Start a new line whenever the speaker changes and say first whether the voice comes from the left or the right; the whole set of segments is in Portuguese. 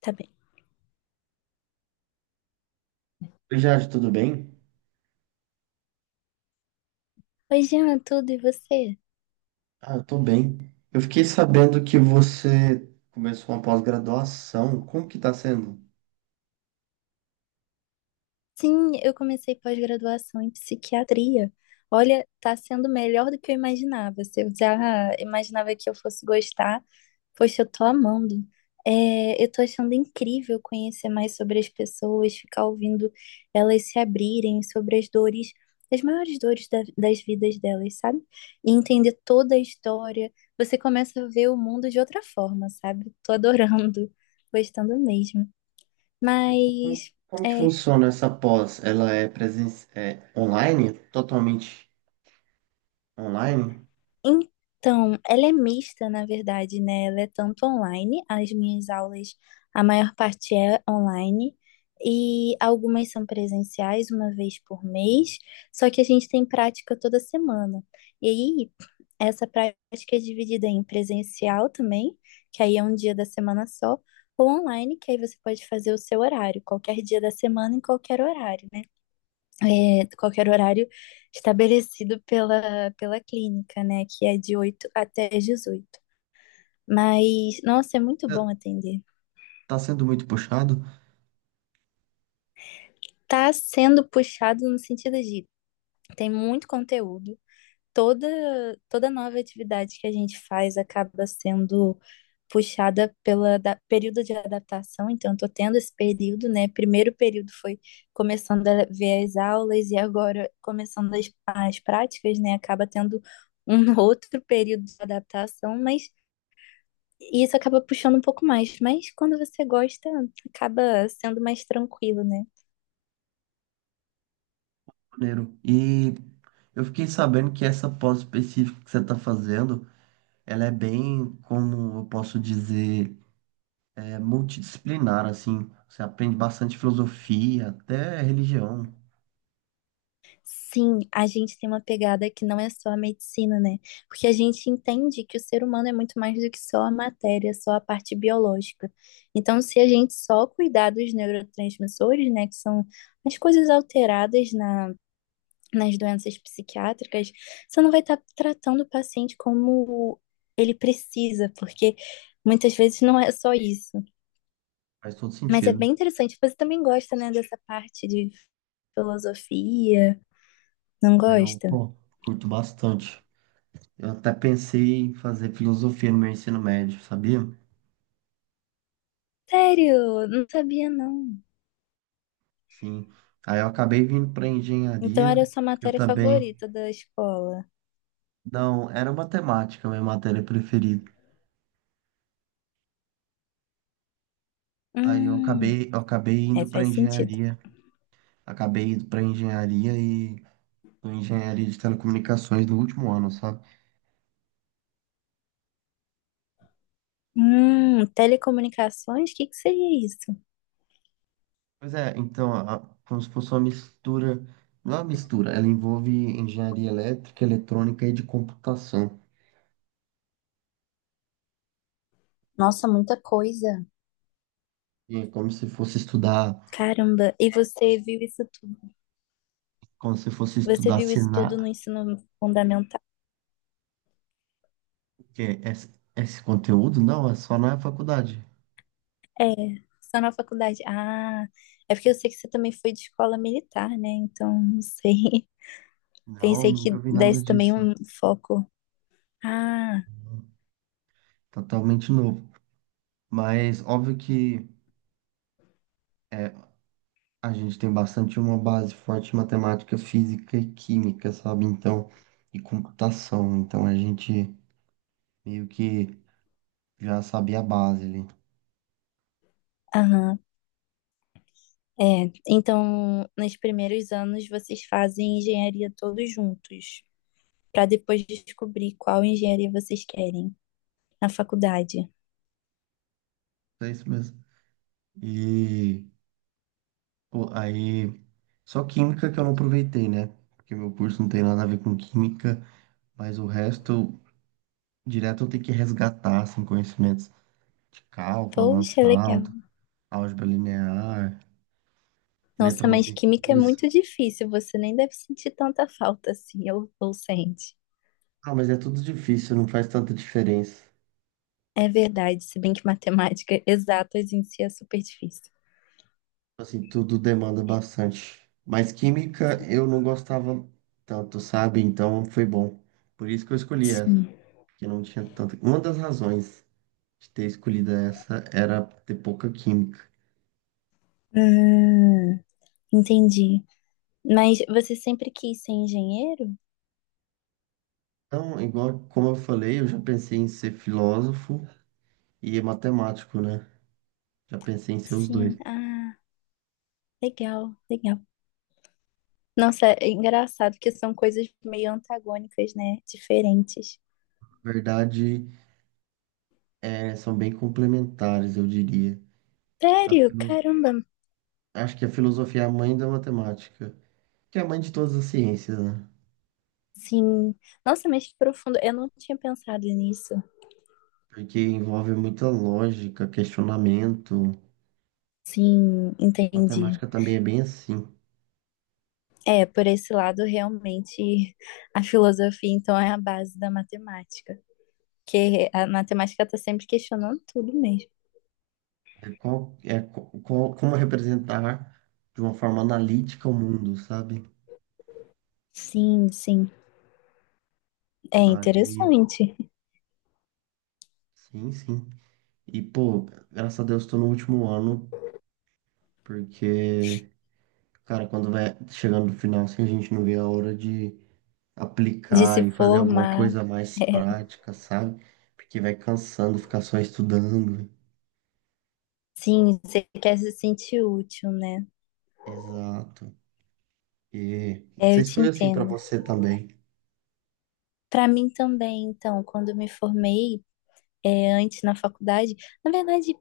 left: Tá bem.
right: Oi, Jade, tudo bem?
left: Oi, Jean, tudo e você?
right: Ah, eu tô bem. Eu fiquei sabendo que você começou uma pós-graduação. Como que tá sendo?
left: Sim, eu comecei pós-graduação em psiquiatria. Olha, tá sendo melhor do que eu imaginava. Se eu já imaginava que eu fosse gostar, poxa, eu tô amando. É, eu tô achando incrível conhecer mais sobre as pessoas, ficar ouvindo elas se abrirem sobre as dores, as maiores dores das vidas delas, sabe? E entender toda a história. Você começa a ver o mundo de outra forma, sabe? Tô adorando, gostando mesmo.
right: Como,
left: Mas,
right: como que
left: é,
right: funciona essa pós? Ela é presen é online? Totalmente online?
left: então, ela é mista, na verdade, né? Ela é tanto online, as minhas aulas, a maior parte é online, e algumas são presenciais, uma vez por mês, só que a gente tem prática toda semana. E aí, essa prática é dividida em presencial também, que aí é um dia da semana só, ou online, que aí você pode fazer o seu horário, qualquer dia da semana, em qualquer horário, né? Qualquer horário estabelecido pela clínica, né? Que é de 8h até 18h. Mas, nossa, é muito
right: Tá
left: bom atender.
right: tá sendo muito puxado?
left: Tá sendo puxado no sentido de tem muito conteúdo, toda toda nova atividade que a gente faz acaba sendo puxada período de adaptação, então eu tô tendo esse período, né? Primeiro período foi começando a ver as aulas e agora começando as práticas, né? Acaba tendo um outro período de adaptação, mas isso acaba puxando um pouco mais. Mas quando você gosta, acaba sendo mais tranquilo, né?
right: Maneiro. E eu fiquei sabendo que essa pós específica que você está fazendo, ela é bem, como eu posso dizer, é multidisciplinar, assim. Você aprende bastante filosofia, até religião.
left: Sim, a gente tem uma pegada que não é só a medicina, né? Porque a gente entende que o ser humano é muito mais do que só a matéria, só a parte biológica. Então, se a gente só cuidar dos neurotransmissores, né, que são as coisas alteradas nas doenças psiquiátricas, você não vai estar tratando o paciente como ele precisa, porque muitas vezes não é só isso.
right: Faz todo
left: Mas é
right: sentido.
left: bem interessante. Você também gosta, né, dessa parte de filosofia, não
right: Ah, eu,
left: gosta?
right: pô, curto bastante. Eu até pensei em fazer filosofia no meu ensino médio, sabia?
left: Sério? Não sabia, não.
right: Sim. Aí eu acabei vindo para
left: Então
right: engenharia.
left: era a sua
right: Eu
left: matéria
right: também.
left: favorita da escola.
right: Não, era matemática, minha matéria preferida. Aí eu
left: Hum,
right: acabei, eu acabei
left: é,
right: indo para
left: faz sentido.
right: engenharia. Acabei indo para engenharia e tô em engenharia de telecomunicações no último ano, sabe?
left: Telecomunicações? O que que seria isso?
right: Pois é, então, como se fosse uma mistura. Não é uma mistura, ela envolve engenharia elétrica, eletrônica e de computação.
left: Nossa, muita coisa.
right: E é como se fosse estudar
left: Caramba, e você viu isso tudo?
right: Como se fosse
left: Você
right: estudar
left: viu isso tudo no
right: senar
left: ensino fundamental?
right: que é esse conteúdo? Não, é só na faculdade.
left: É, só na faculdade. Ah, é porque eu sei que você também foi de escola militar, né? Então, não sei.
right: Não,
left: Pensei
right: nunca
left: que
right: vi nada
left: desse também
right: disso.
left: um foco. Ah,
right: Totalmente novo. Mas óbvio que é, a gente tem bastante uma base forte em matemática, física e química, sabe? Então, e computação. Então a gente meio que já sabia a base ali.
left: aham. É, então, nos primeiros anos vocês fazem engenharia todos juntos, para depois descobrir qual engenharia vocês querem na faculdade.
right: É isso mesmo. E pô, aí, só química que eu não aproveitei, né? Porque meu curso não tem nada a ver com química, mas o resto direto eu tenho que resgatar assim, conhecimentos de cálculo
left: Poxa, legal.
right: avançado, álgebra linear,
left: Nossa, mas química é
right: eletromagnetismo.
left: muito difícil, você nem deve sentir tanta falta assim, ou sente.
right: Ah, mas é tudo difícil, não faz tanta diferença.
left: É verdade, se bem que matemática exatas em si é super difícil.
right: Assim, tudo demanda bastante. Mas química eu não gostava tanto, sabe? Então foi bom. Por isso que eu escolhi essa,
left: Sim,
right: que não tinha tanta. Uma das razões de ter escolhido essa era ter pouca química.
left: ah, entendi. Mas você sempre quis ser engenheiro?
right: Então, igual como eu falei, eu já pensei em ser filósofo e matemático, né? Já pensei em ser os dois.
left: Sim, ah, legal, legal. Nossa, é engraçado que são coisas meio antagônicas, né? Diferentes.
right: Na verdade, são bem complementares, eu diria. A
left: Sério,
right: filo-
left: caramba.
right: Acho que a filosofia é a mãe da matemática, que é a mãe de todas as ciências, né?
left: Sim. Nossa, mas que profundo. Eu não tinha pensado nisso.
right: Porque envolve muita lógica, questionamento.
left: Sim, entendi.
right: Matemática também é bem assim.
left: É, por esse lado, realmente, a filosofia, então, é a base da matemática. Porque a matemática está sempre questionando tudo mesmo.
right: É, qual, é co- qual- Como representar de uma forma analítica o mundo, sabe?
left: Sim, sim. É
right: Aí,
left: interessante
right: sim, sim. E, pô, graças a Deus, estou no último ano, porque, cara, quando vai chegando no final, assim, a gente não vê a hora de
left: de se
right: aplicar e fazer alguma
left: formar.
right: coisa mais
left: É,
right: prática, sabe? Porque vai cansando ficar só estudando.
left: sim, você quer se sentir útil, né?
right: Exato. E não
left: É, eu
right: sei se
left: te
right: foi assim pra
left: entendo.
right: você também.
left: Para mim também, então, quando eu me formei, é, antes na faculdade, na verdade,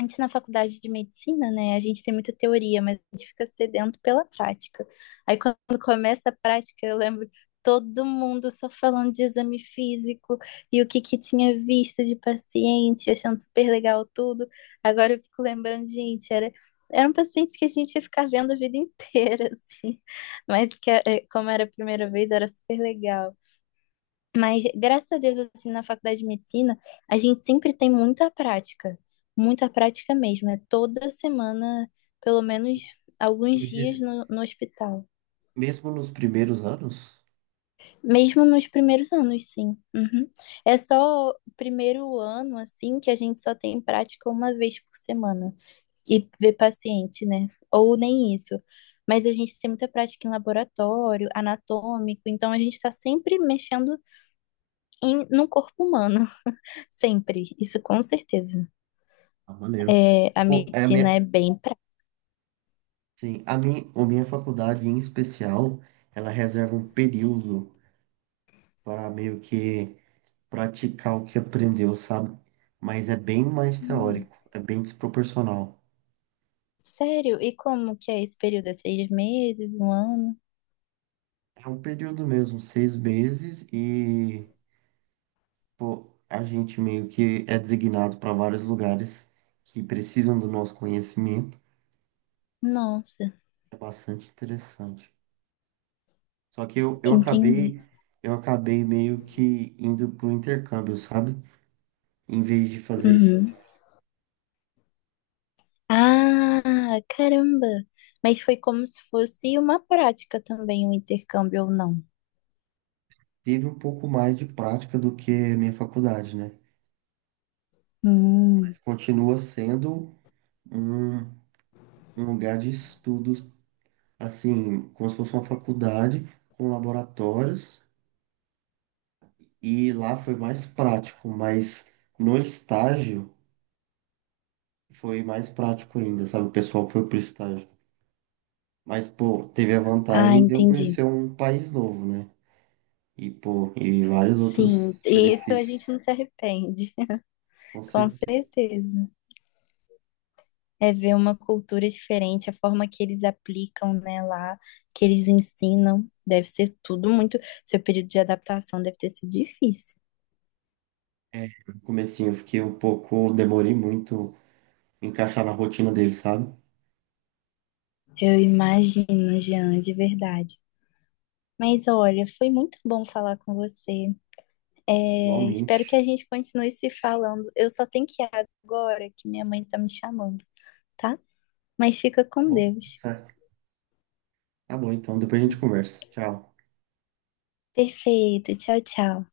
left: antes na faculdade de medicina, né, a gente tem muita teoria, mas a gente fica sedento pela prática. Aí quando começa a prática, eu lembro todo mundo só falando de exame físico e o que que tinha visto de paciente, achando super legal tudo. Agora eu fico lembrando, gente, era um paciente que a gente ia ficar vendo a vida inteira, assim. Mas que, é, como era a primeira vez, era super legal. Mas graças a Deus, assim, na faculdade de medicina, a gente sempre tem muita prática mesmo. É toda semana, pelo menos
right: Me
left: alguns dias
right: diz-
left: no hospital.
right: Mesmo nos primeiros anos?
left: Mesmo nos primeiros anos, sim. Uhum. É só o primeiro ano, assim, que a gente só tem prática uma vez por semana e ver paciente, né? Ou nem isso. Mas a gente tem muita prática em laboratório, anatômico, então a gente está sempre mexendo em, no corpo humano. Sempre, isso com certeza.
right: Ah, maneiro.
left: É, a
right: Pô,
left: medicina é bem pra...
right: sim, a minha faculdade em especial, ela reserva um período para meio que praticar o que aprendeu, sabe? Mas é bem mais
left: Hum,
right: teórico, é bem desproporcional.
left: sério? E como que é esse período? É 6 meses, um ano?
right: É um período mesmo, 6 meses e pô, a gente meio que é designado para vários lugares que precisam do nosso conhecimento.
left: Nossa,
right: É bastante interessante. Só que eu, eu
left: entendi.
right: acabei, eu acabei meio que indo pro intercâmbio, sabe? Em vez de fazer isso.
left: Uhum. Ah, caramba! Mas foi como se fosse uma prática também, um intercâmbio ou não?
right: Teve um pouco mais de prática do que a minha faculdade, né?
left: Hum.
right: Mas continua sendo um, um lugar de estudos, assim, como se fosse uma faculdade com laboratórios. E lá foi mais prático, mas no estágio. Foi mais prático ainda, sabe? O pessoal foi pro estágio. Mas, pô, teve a
left: Ah,
right: vantagem de eu
left: entendi.
right: conhecer um país novo, né? E, pô, e vários
left: Sim,
right: outros
left: isso a gente
right: benefícios,
left: não se arrepende,
right: com
left: com
right: certeza.
left: certeza. É ver uma cultura diferente, a forma que eles aplicam, né, lá, que eles ensinam, deve ser tudo muito. Seu período de adaptação deve ter sido difícil.
right: É, no comecinho eu fiquei um pouco, demorei muito em encaixar na rotina dele, sabe?
left: Eu imagino, Jean, de verdade. Mas olha, foi muito bom falar com você. É, espero que
right: Igualmente.
left: a gente continue se falando. Eu só tenho que ir agora, que minha mãe tá me chamando, tá? Mas fica
right: Tá
left: com
right: bom, tudo
left: Deus.
right: certo. Tá bom, então, depois a gente conversa. Tchau.
left: Perfeito. Tchau, tchau.